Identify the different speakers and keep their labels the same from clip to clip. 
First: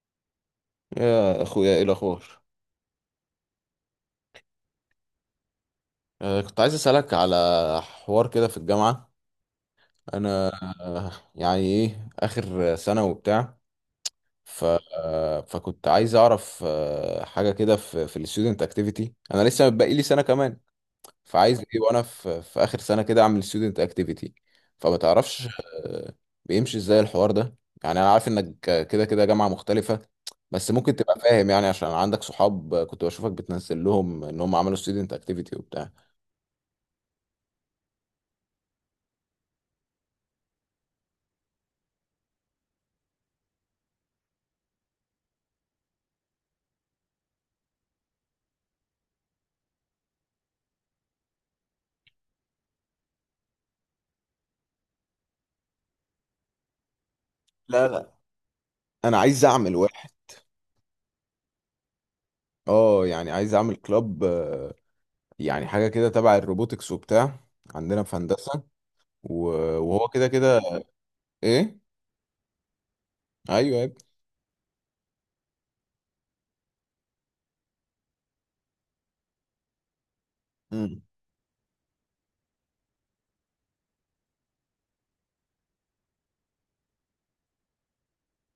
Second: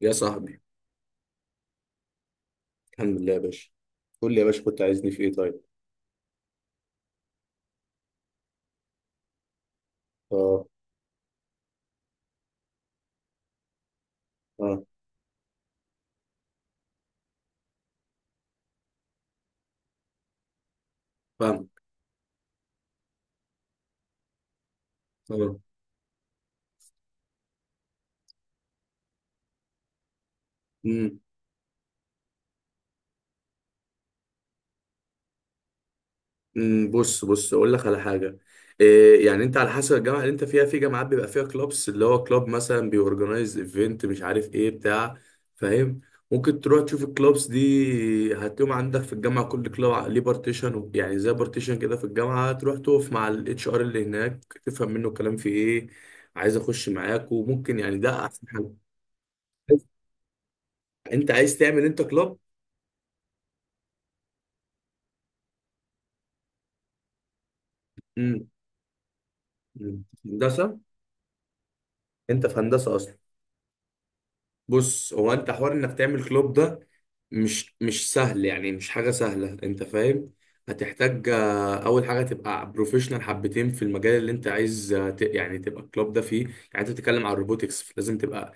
Speaker 1: يا صاحبي.
Speaker 2: يا اخويا، ايه الاخبار؟
Speaker 1: الحمد لله يا باشا. قول لي يا باشا، كنت عايزني في ايه طيب؟
Speaker 2: كنت عايز اسالك على حوار كده في الجامعه. انا،
Speaker 1: اه.
Speaker 2: يعني ايه، اخر سنه وبتاع. ف
Speaker 1: اه.
Speaker 2: آه، فكنت عايز اعرف حاجه كده في في الستودنت اكتيفيتي. انا لسه باقي لي سنه كمان، فعايز ايه
Speaker 1: فاهمك.
Speaker 2: وانا في اخر سنه كده اعمل ستودنت اكتيفيتي؟ فما تعرفش
Speaker 1: اه.
Speaker 2: آه، بيمشي ازاي الحوار ده؟ يعني انا عارف انك كده كده جامعه مختلفه، بس ممكن تبقى
Speaker 1: امم
Speaker 2: فاهم يعني، عشان عندك صحاب كنت بشوفك بتنزل لهم ان هم عملوا ستودنت اكتيفيتي وبتاع.
Speaker 1: أمم، بص اقول لك على حاجه. إيه يعني، انت على حسب الجامعه اللي انت فيها، في جامعات بيبقى فيها كلوبس، اللي هو كلوب مثلا بيورجنايز ايفنت مش عارف ايه بتاع. فاهم. ممكن تروح تشوف الكلوبس دي، هتلاقيهم عندك في الجامعه. كل كلوب ليه بارتيشن، يعني زي بارتيشن كده في الجامعه، تروح تقف مع الاتش ار اللي هناك تفهم منه الكلام في ايه. عايز اخش معاك، وممكن
Speaker 2: لا،
Speaker 1: يعني
Speaker 2: لا،
Speaker 1: ده احسن حل.
Speaker 2: انا عايز اعمل واحد.
Speaker 1: انت عايز تعمل انت كلوب؟
Speaker 2: اه، يعني عايز اعمل كلاب، يعني حاجه كده تبع الروبوتكس وبتاع، عندنا في
Speaker 1: امم
Speaker 2: هندسه.
Speaker 1: أمم.
Speaker 2: وهو كده كده.
Speaker 1: هندسه.
Speaker 2: ايه.
Speaker 1: انت في هندسه اصلا؟
Speaker 2: ايوه يا ابني.
Speaker 1: بص، هو انت حوار انك تعمل كلوب ده مش سهل، يعني مش حاجه سهله، انت فاهم.
Speaker 2: مم.
Speaker 1: هتحتاج اول حاجه تبقى بروفيشنال حبتين في المجال اللي انت عايز، يعني تبقى كلوب ده فيه، يعني انت بتتكلم عن الروبوتكس، لازم تبقى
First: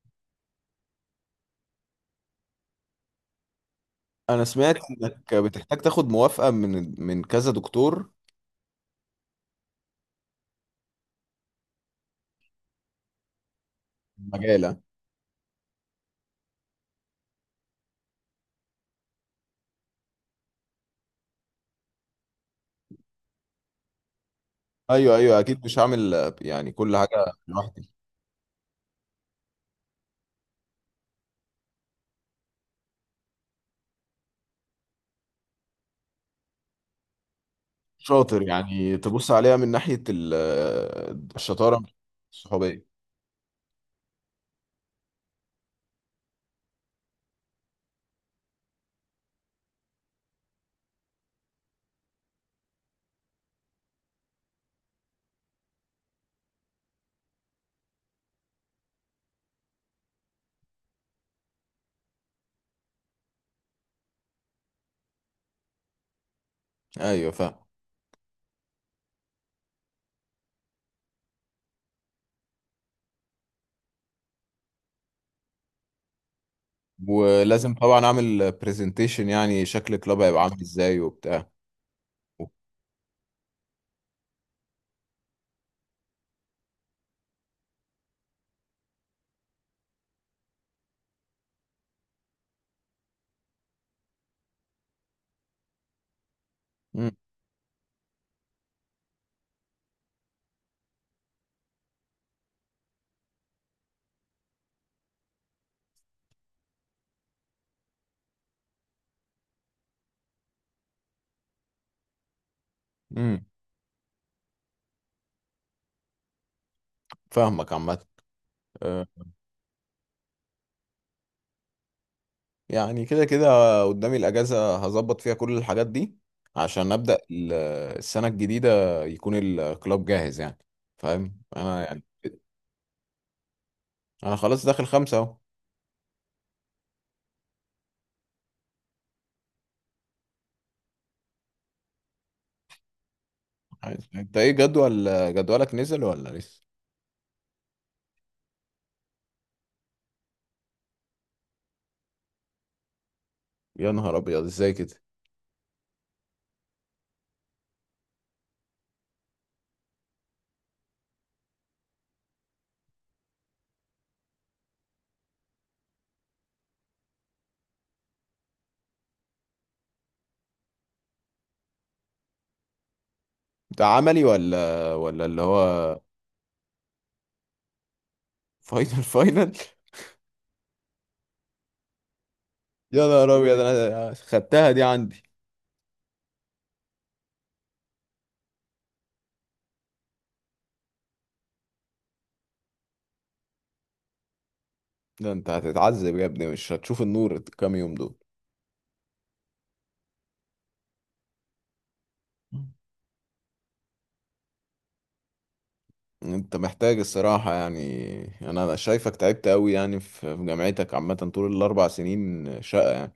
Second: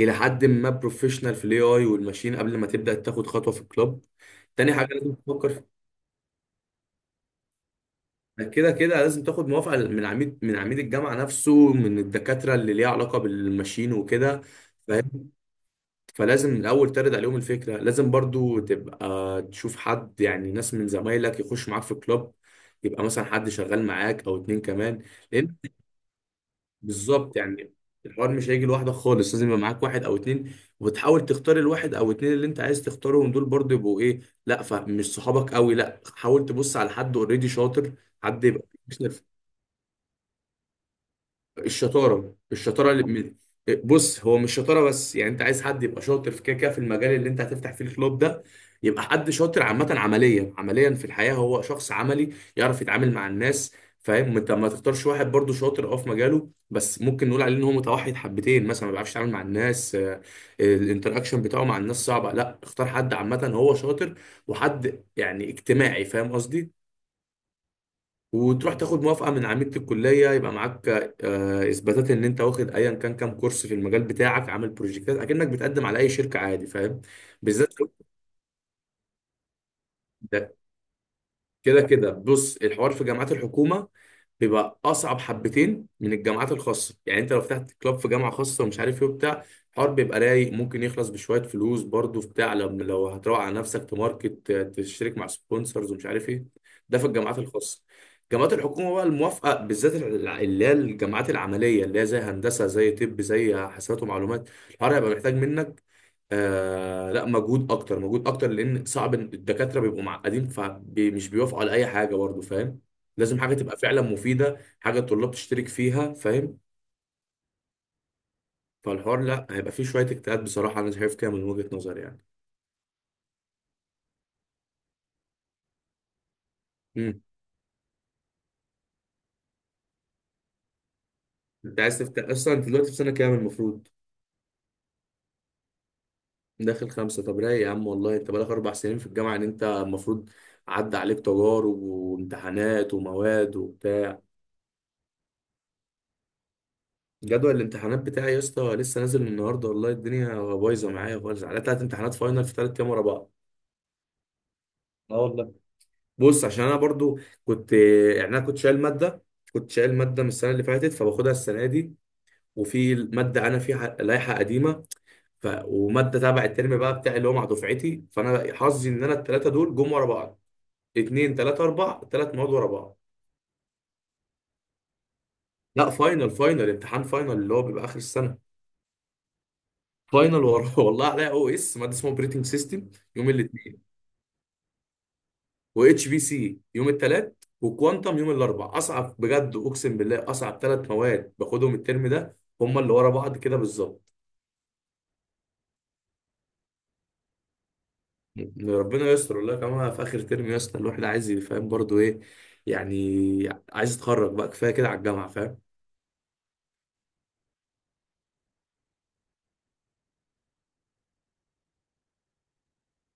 Speaker 1: الى حد ما بروفيشنال في الاي اي والماشين قبل ما تبدا تاخد خطوه في الكلوب.
Speaker 2: انا
Speaker 1: تاني
Speaker 2: سمعت
Speaker 1: حاجه لازم
Speaker 2: انك
Speaker 1: تفكر.
Speaker 2: بتحتاج تاخد موافقه من كذا دكتور.
Speaker 1: كده كده لازم تاخد موافقة من عميد الجامعة نفسه، من الدكاترة اللي ليها علاقة بالماشين وكده.
Speaker 2: مجاله.
Speaker 1: فاهم. فلازم الأول ترد عليهم الفكرة، لازم برضو تبقى تشوف حد، يعني ناس من زمايلك يخش معاك في الكلاب. يبقى مثلا حد شغال معاك أو اتنين كمان.
Speaker 2: ايوه، ايوه،
Speaker 1: لأن،
Speaker 2: اكيد مش هعمل يعني كل حاجه
Speaker 1: بالظبط يعني،
Speaker 2: لوحدي.
Speaker 1: الحوار مش هيجي لوحدك خالص، لازم يبقى معاك واحد أو اتنين. وتحاول تختار الواحد أو اتنين اللي أنت عايز تختارهم دول برضو يبقوا إيه. لا فمش صحابك قوي، لا، حاول تبص على حد أوريدي شاطر.
Speaker 2: شاطر،
Speaker 1: حد يبقى
Speaker 2: يعني تبص عليها من ناحيه الشطاره.
Speaker 1: الشطاره
Speaker 2: الصحوبيه.
Speaker 1: الشطاره بص، هو مش شطاره بس، يعني انت عايز حد يبقى شاطر في كده كده في المجال اللي انت هتفتح فيه الكلوب ده. يبقى حد شاطر عامه، عمليا عمليا في الحياه، هو شخص عملي يعرف يتعامل مع الناس. فاهم. انت ما تختارش واحد برضو شاطر اه في مجاله، بس ممكن نقول عليه ان هو متوحد حبتين مثلا، ما بيعرفش يتعامل مع الناس. الانتراكشن بتاعه مع الناس صعبه. لا، اختار حد عامه هو شاطر، وحد يعني اجتماعي، فاهم قصدي.
Speaker 2: ايوه، فاهم.
Speaker 1: وتروح تاخد موافقة من عميدة الكلية، يبقى معاك إثباتات إن أنت واخد أيا كان كام كورس في المجال بتاعك، عامل بروجكتات، أكنك بتقدم على أي شركة عادي، فاهم.
Speaker 2: ولازم
Speaker 1: بالذات،
Speaker 2: طبعا اعمل برزنتيشن يعني، شكل كلاب هيبقى عامل ازاي وبتاع.
Speaker 1: كده كده بص، الحوار في جامعات الحكومة بيبقى أصعب حبتين من الجامعات الخاصة. يعني أنت لو فتحت كلاب في جامعة خاصة ومش عارف إيه وبتاع، الحوار بيبقى رايق، ممكن يخلص بشوية فلوس برضه في بتاع، لما لو هتروح على نفسك تماركت، تشترك مع سبونسرز ومش عارف إيه. ده في
Speaker 2: امم
Speaker 1: الجامعات الخاصة. جامعات الحكومة بقى، الموافقة بالذات اللي هي الجامعات العملية، اللي هي زي هندسة، زي طب، زي حاسبات ومعلومات، الحوار هيبقى محتاج منك لا مجهود اكتر، مجهود اكتر، لان صعب إن الدكاتره بيبقوا معقدين فمش بيوافقوا على اي حاجه برضه، فاهم. لازم
Speaker 2: امم
Speaker 1: حاجه تبقى فعلا مفيده، حاجه الطلاب تشترك فيها، فاهم.
Speaker 2: فاهمك عامة. أه،
Speaker 1: فالحوار لا هيبقى فيه شويه اجتهاد بصراحه، انا شايف كده من وجهه نظري يعني.
Speaker 2: يعني كده كده قدامي الأجازة هظبط فيها كل الحاجات دي عشان أبدأ
Speaker 1: امم
Speaker 2: السنة الجديدة يكون الكلاب جاهز يعني، فاهم
Speaker 1: انت
Speaker 2: أنا
Speaker 1: عايز
Speaker 2: يعني.
Speaker 1: تفتح اصلا، انت دلوقتي في سنه كام المفروض؟
Speaker 2: أنا خلاص داخل خمسة أهو.
Speaker 1: داخل خمسه؟ طب رايق يا عم والله، انت بقالك 4 سنين في الجامعه، ان انت المفروض عدى عليك تجارب وامتحانات ومواد وبتاع.
Speaker 2: أنت إيه، جدولك نزل ولا لسه؟
Speaker 1: جدول الامتحانات بتاعي يا اسطى لسه نازل النهارده، والله الدنيا بايظه معايا خالص، على 3 امتحانات فاينل في 3 ايام ورا بعض.
Speaker 2: يا نهار أبيض، إزاي كده؟
Speaker 1: اه والله. بص، عشان انا برضو كنت، يعني انا كنت شايل ماده، كنت شايل ماده من السنه اللي فاتت فباخدها السنه دي، وفي ماده انا فيها لائحه قديمه، وماده تبع الترم بقى بتاعي اللي هو مع دفعتي، فانا حظي ان انا الثلاثه دول جم ورا بعض. اتنين تلاته اربع، 3 مواد ورا بعض.
Speaker 2: ده عملي ولا اللي
Speaker 1: لا
Speaker 2: هو.
Speaker 1: فاينل، فاينل، امتحان فاينل اللي هو بيبقى اخر السنه.
Speaker 2: فاينل فاينل؟
Speaker 1: فاينل ورا والله عليا، او اس ماده اسمها اوبريتنج سيستم
Speaker 2: يا
Speaker 1: يوم،
Speaker 2: نهار أبيض، أنا خدتها دي عندي.
Speaker 1: واتش بي سي يوم الثلاث، وكوانتم يوم الاربع. اصعب بجد، اقسم بالله اصعب 3 مواد باخدهم الترم ده هم اللي ورا بعض كده بالظبط.
Speaker 2: ده أنت هتتعذب يا ابني، مش هتشوف النور الكام يوم دول.
Speaker 1: يعني ربنا يستر والله، كمان في اخر ترم يا اسطى، الواحد عايز يفهم برضه ايه، يعني عايز يتخرج بقى، كفايه كده على الجامعه فاهم.
Speaker 2: انت محتاج الصراحة يعني، يعني انا شايفك تعبت قوي يعني في جامعتك عامة، طول الاربع سنين شقة يعني.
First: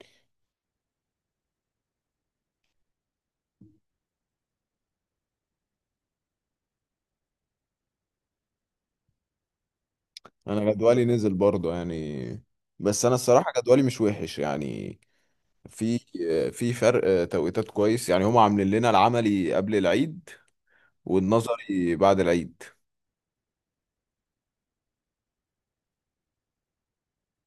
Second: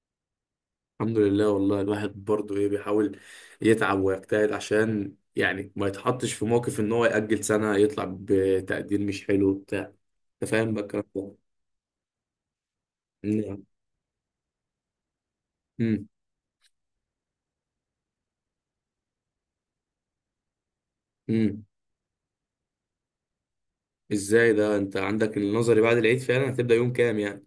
Speaker 1: الحمد لله والله، الواحد برضه ايه بيحاول يتعب ويجتهد عشان يعني ما يتحطش في موقف ان هو يأجل سنه، يطلع بتقدير مش حلو بتاع، انت
Speaker 2: انا
Speaker 1: فاهم بقى
Speaker 2: جدولي
Speaker 1: الكلام
Speaker 2: نزل
Speaker 1: ده.
Speaker 2: برضه يعني، بس انا الصراحة
Speaker 1: نعم.
Speaker 2: جدولي مش وحش يعني. في
Speaker 1: امم.
Speaker 2: في فرق توقيتات كويس يعني، هم عاملين لنا العملي قبل العيد
Speaker 1: امم.
Speaker 2: والنظري بعد العيد.
Speaker 1: ازاي ده، انت عندك النظري بعد العيد فعلا؟ هتبدأ يوم كام يعني؟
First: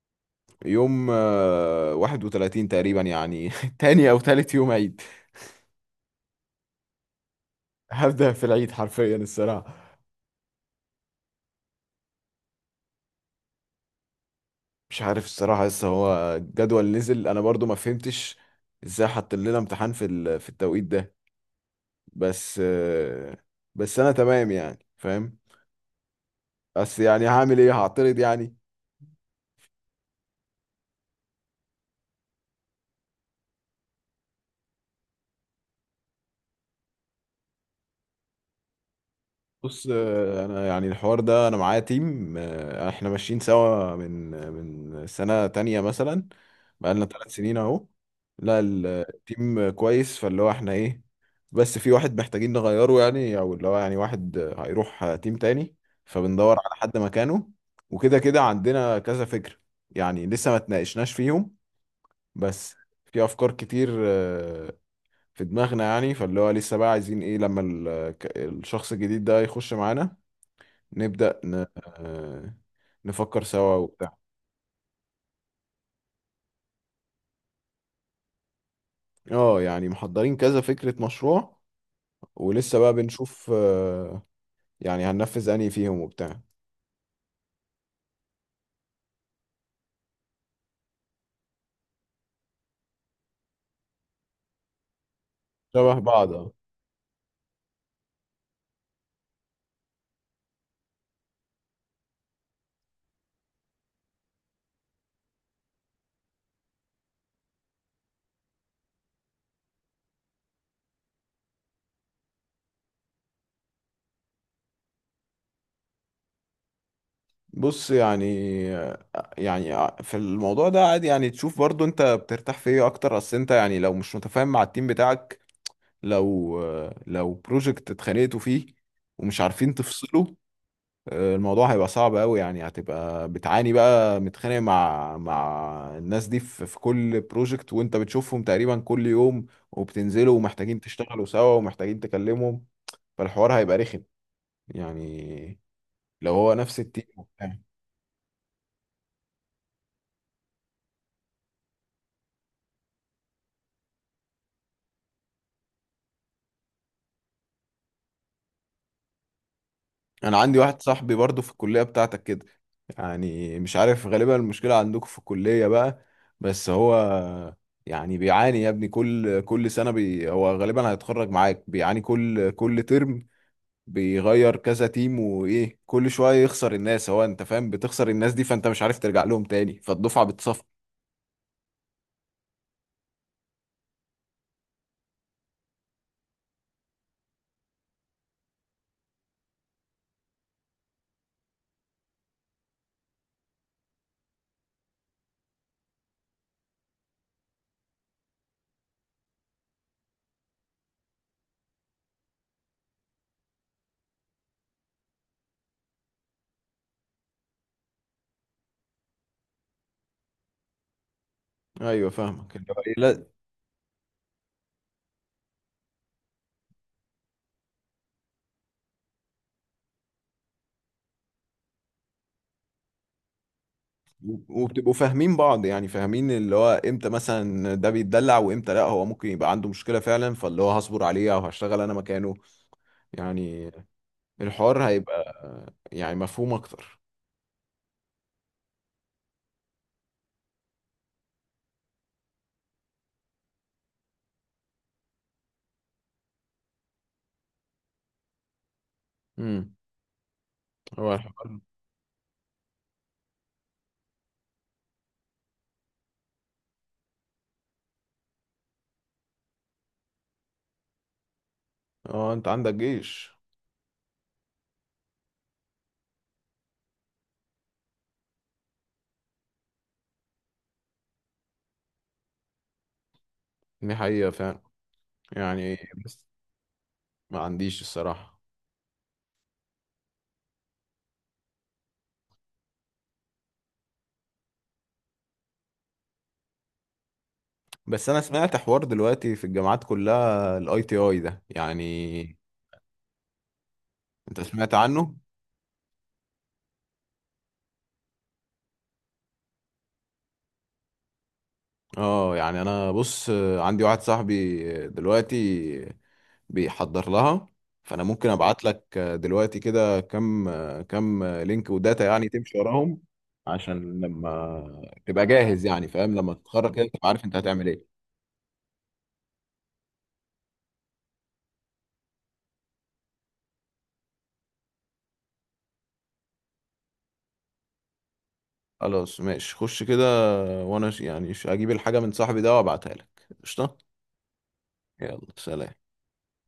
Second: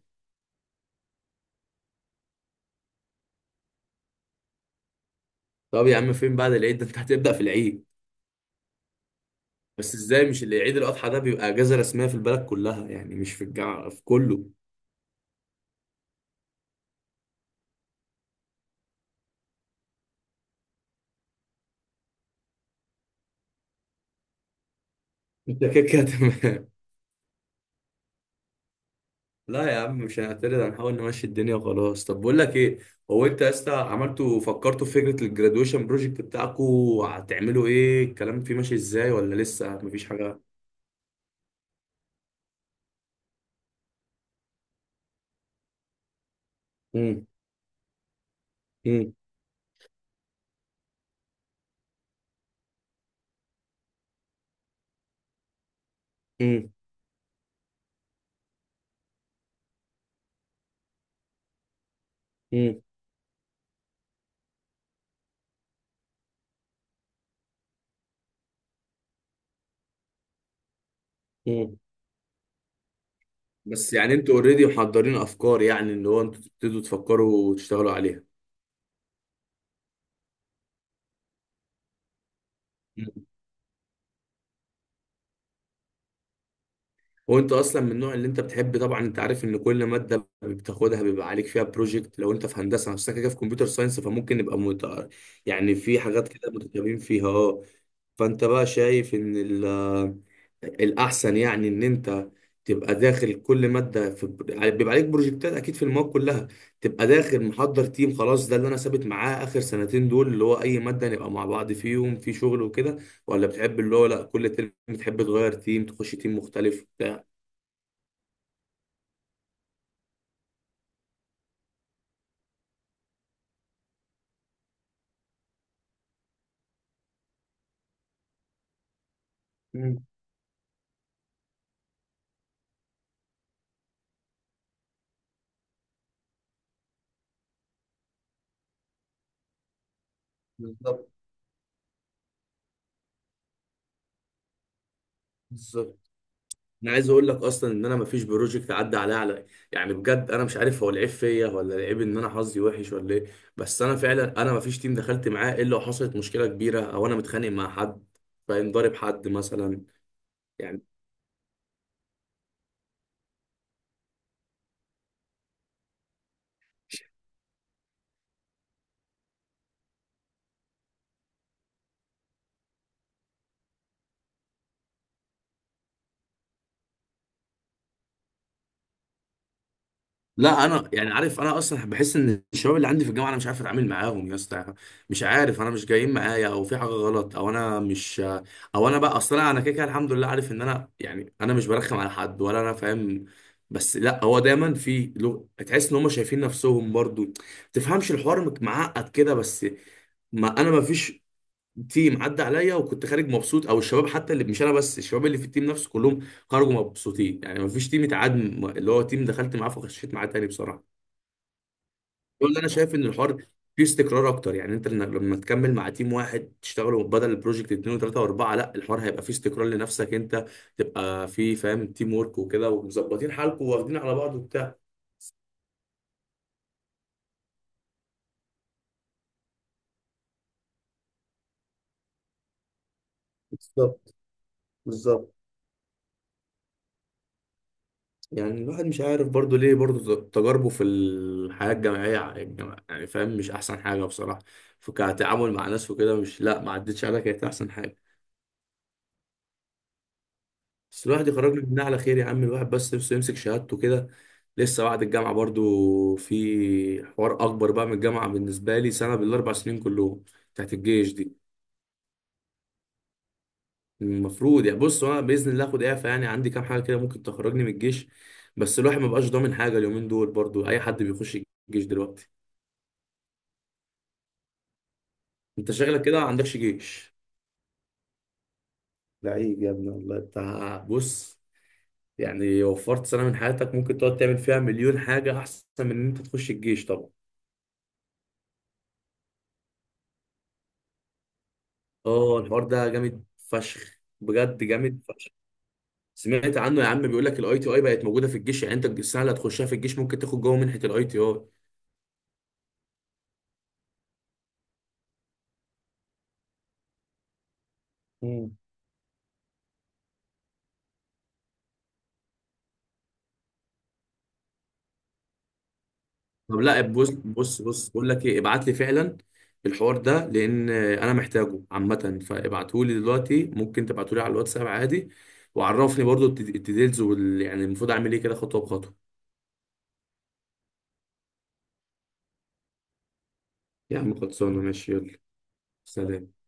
Speaker 2: يوم 31 تقريبا يعني تاني او تالت يوم عيد.
Speaker 1: طب يا عم، فين بعد العيد ده، انت هتبدأ في العيد؟
Speaker 2: هبدأ في العيد حرفيا الصراحة.
Speaker 1: بس ازاي، مش اللي عيد الأضحى ده بيبقى اجازة رسمية في البلد كلها يعني، مش في الجامعة، في كله.
Speaker 2: مش عارف الصراحة، لسه هو الجدول نزل، انا برضو ما فهمتش ازاي حط لنا امتحان في التوقيت ده. بس آه، بس انا تمام يعني فاهم.
Speaker 1: انت كده كده تمام.
Speaker 2: بس يعني هعمل ايه، هعترض يعني؟
Speaker 1: لا يا عم، مش هنعترض، هنحاول نمشي الدنيا وخلاص. طب بقول لك ايه، هو انت يا اسطى عملتوا، فكرتوا في فكرة الجرادويشن بروجكت بتاعكوا؟ هتعملوا ايه؟ الكلام فيه ماشي ازاي ولا لسه
Speaker 2: بص،
Speaker 1: مفيش حاجة؟
Speaker 2: انا يعني الحوار ده انا معايا تيم، احنا ماشيين سوا من سنة تانية مثلا، بقالنا
Speaker 1: امم.
Speaker 2: 3 سنين اهو. لا، التيم كويس، فاللي هو احنا ايه، بس في واحد محتاجين نغيره يعني، او اللي هو يعني واحد هيروح تيم تاني، فبندور
Speaker 1: امم.
Speaker 2: على حد مكانه. وكده كده عندنا كذا فكرة، يعني لسه ما تناقشناش فيهم، بس في افكار كتير في دماغنا يعني، فاللي هو لسه بقى عايزين ايه لما الشخص الجديد ده يخش معانا نبدأ ن...
Speaker 1: امم.
Speaker 2: آه، نفكر سوا
Speaker 1: بس يعني
Speaker 2: وبتاع.
Speaker 1: انتوا اوريدي محضرين افكار؟ يعني اللي هو انتوا تبتدوا تفكروا وتشتغلوا عليها.
Speaker 2: اه، يعني محضرين كذا فكرة مشروع، ولسه بقى
Speaker 1: مم.
Speaker 2: بنشوف يعني هننفذ انهي فيهم وبتاع.
Speaker 1: هو انت اصلا من النوع اللي انت بتحب؟ طبعا انت عارف ان كل ماده بتاخدها بيبقى عليك فيها بروجكت، لو انت في هندسه نفسك كده في كمبيوتر ساينس، فممكن نبقى يعني
Speaker 2: شبه
Speaker 1: في حاجات
Speaker 2: بعض، اه.
Speaker 1: كده متشابهين فيها اه. فانت بقى شايف ان الاحسن يعني ان انت تبقى داخل كل ماده في بيبقى عليك بروجكتات اكيد في المواد كلها، تبقى داخل محضر تيم خلاص، ده اللي انا ثابت معاه اخر سنتين دول، اللي هو اي ماده نبقى مع بعض فيهم في شغل وكده؟ ولا بتحب اللي هو لا كل ترم بتحب تغير تيم تخش تيم مختلف بتاع؟
Speaker 2: بص يعني آه، يعني في الموضوع ده عادي يعني، تشوف برضو انت بترتاح في ايه اكتر. اصل انت يعني لو مش متفاهم مع التيم بتاعك، لو بروجكت اتخانقتوا فيه ومش عارفين
Speaker 1: مم.
Speaker 2: تفصله، الموضوع هيبقى صعب قوي يعني، هتبقى بتعاني بقى متخانق مع الناس دي في كل بروجكت، وانت بتشوفهم تقريبا كل يوم، وبتنزلوا ومحتاجين
Speaker 1: بالظبط.
Speaker 2: تشتغلوا سوا ومحتاجين تكلمهم، فالحوار هيبقى رخم يعني
Speaker 1: بالظبط.
Speaker 2: لو هو نفس
Speaker 1: انا
Speaker 2: التيم
Speaker 1: عايز اقول لك
Speaker 2: وبتاع.
Speaker 1: اصلا ان انا مفيش بروجكت عدى عليا على، يعني بجد انا مش عارف هو العيب فيا ولا العيب ان انا حظي وحش ولا ايه، بس انا فعلا، انا مفيش تيم دخلت معاه الا وحصلت مشكله كبيره او انا متخانق مع حد، فاهم، ضارب حد مثلا.
Speaker 2: انا عندي واحد
Speaker 1: يعني
Speaker 2: صاحبي برضو في الكلية بتاعتك كده، يعني مش عارف غالبا المشكلة عندكم في الكلية بقى. بس هو يعني بيعاني يا ابني، كل سنة، هو غالبا هيتخرج معاك، بيعاني كل ترم، بيغير كذا تيم، وايه، كل شويه يخسر الناس، هو انت فاهم، بتخسر الناس دي، فانت مش عارف ترجع لهم تاني، فالدفعه بتصفى.
Speaker 1: لا انا يعني عارف، انا اصلا بحس ان الشباب اللي عندي في الجامعه انا مش عارف اتعامل معاهم يا اسطى. مش عارف انا مش جايين معايا، او في حاجه غلط، او انا مش، او انا بقى اصلا انا كده كده الحمد لله عارف ان انا يعني انا مش برخم على حد ولا انا فاهم، بس لا، هو دايما في تحس ان هم شايفين نفسهم برضو ما تفهمش الحوار معقد كده، بس ما انا ما فيش تيم عدى عليا وكنت خارج مبسوط، او الشباب حتى اللي مش انا بس، الشباب اللي في التيم نفسه كلهم خرجوا مبسوطين، يعني ما فيش تيم اتعاد، اللي هو تيم دخلت معاه فخشيت معاه تاني بصراحه.
Speaker 2: ايوه،
Speaker 1: دول
Speaker 2: فاهمك
Speaker 1: اللي انا
Speaker 2: اللي هو إيه،
Speaker 1: شايف ان
Speaker 2: لا.
Speaker 1: الحوار فيه استقرار اكتر، يعني انت لما تكمل مع تيم واحد تشتغلوا بدل البروجكت اتنين وتلاته واربعه، لا الحوار هيبقى فيه استقرار لنفسك انت، تبقى فيه فاهم تيم ورك وكده ومظبطين حالكم واخدين على بعض وبتاع.
Speaker 2: وبتبقوا فاهمين بعض يعني، فاهمين اللي هو امتى مثلا ده بيتدلع، وامتى لا هو ممكن يبقى عنده مشكله فعلا، فاللي هو هصبر عليه او هشتغل انا مكانه يعني.
Speaker 1: بالظبط.
Speaker 2: الحوار
Speaker 1: بالظبط.
Speaker 2: هيبقى يعني مفهوم اكتر.
Speaker 1: يعني الواحد مش عارف برضو ليه برضو تجاربه في الحياة الجامعية يعني فاهم، مش أحسن حاجة بصراحة، فكتعامل مع ناس وكده مش، لا ما عدتش عليها كانت أحسن حاجة.
Speaker 2: امم.
Speaker 1: بس
Speaker 2: هو
Speaker 1: الواحد
Speaker 2: الحوار.
Speaker 1: يخرجنا منها على خير يا عم، الواحد بس نفسه يمسك شهادته كده. لسه بعد الجامعة برضو في حوار أكبر بقى من الجامعة بالنسبة لي سنة بالأربع سنين كلهم، بتاعت الجيش دي.
Speaker 2: اه، انت عندك جيش.
Speaker 1: المفروض يعني بص، أنا بإذن الله آخد إعفاء، يعني عندي كام حاجة كده ممكن تخرجني من الجيش، بس الواحد مبقاش ضامن حاجة اليومين دول، برضو أي حد بيخش الجيش دلوقتي.
Speaker 2: دي حقيقه فعلا
Speaker 1: أنت
Speaker 2: يعني.
Speaker 1: شغلك كده،
Speaker 2: بس
Speaker 1: ما عندكش جيش؟
Speaker 2: ما عنديش الصراحه.
Speaker 1: لعيب يا ابني والله أنت. بص، يعني وفرت سنة من حياتك ممكن تقعد تعمل فيها مليون حاجة أحسن من إن أنت تخش الجيش طبعا.
Speaker 2: بس انا سمعت حوار دلوقتي في الجامعات كلها ITI ده يعني،
Speaker 1: اه الحوار ده جامد فشخ
Speaker 2: انت
Speaker 1: بجد،
Speaker 2: سمعت
Speaker 1: جامد
Speaker 2: عنه؟
Speaker 1: فشخ. سمعت عنه يا عم، بيقول لك الاي تي اي بقت موجوده في الجيش، يعني انت السنه اللي هتخشها في الجيش ممكن تاخد جوه منحه الاي تي اي.
Speaker 2: اه، يعني انا بص، عندي واحد صاحبي دلوقتي بيحضر لها، فانا ممكن
Speaker 1: مم.
Speaker 2: ابعت لك دلوقتي كده كم لينك وداتا يعني تمشي وراهم عشان لما تبقى جاهز يعني فاهم، لما
Speaker 1: طب
Speaker 2: تتخرج
Speaker 1: لا
Speaker 2: كده تبقى
Speaker 1: بص
Speaker 2: عارف انت
Speaker 1: بص
Speaker 2: هتعمل
Speaker 1: بص،
Speaker 2: ايه.
Speaker 1: بقول لك ايه، ابعت لي فعلا الحوار ده لان انا محتاجه عامه، فابعته لي دلوقتي، ممكن تبعته لي على الواتساب عادي، وعرفني برضو الديتيلز وال، يعني المفروض اعمل ايه كده خطوه بخطوه.
Speaker 2: خلاص ماشي خش كده، وانا يعني اجيب الحاجة من صاحبي ده وابعتها لك. قشطة.
Speaker 1: يا عم خلصانه ماشي. يلا
Speaker 2: يلا سلام.
Speaker 1: سلام.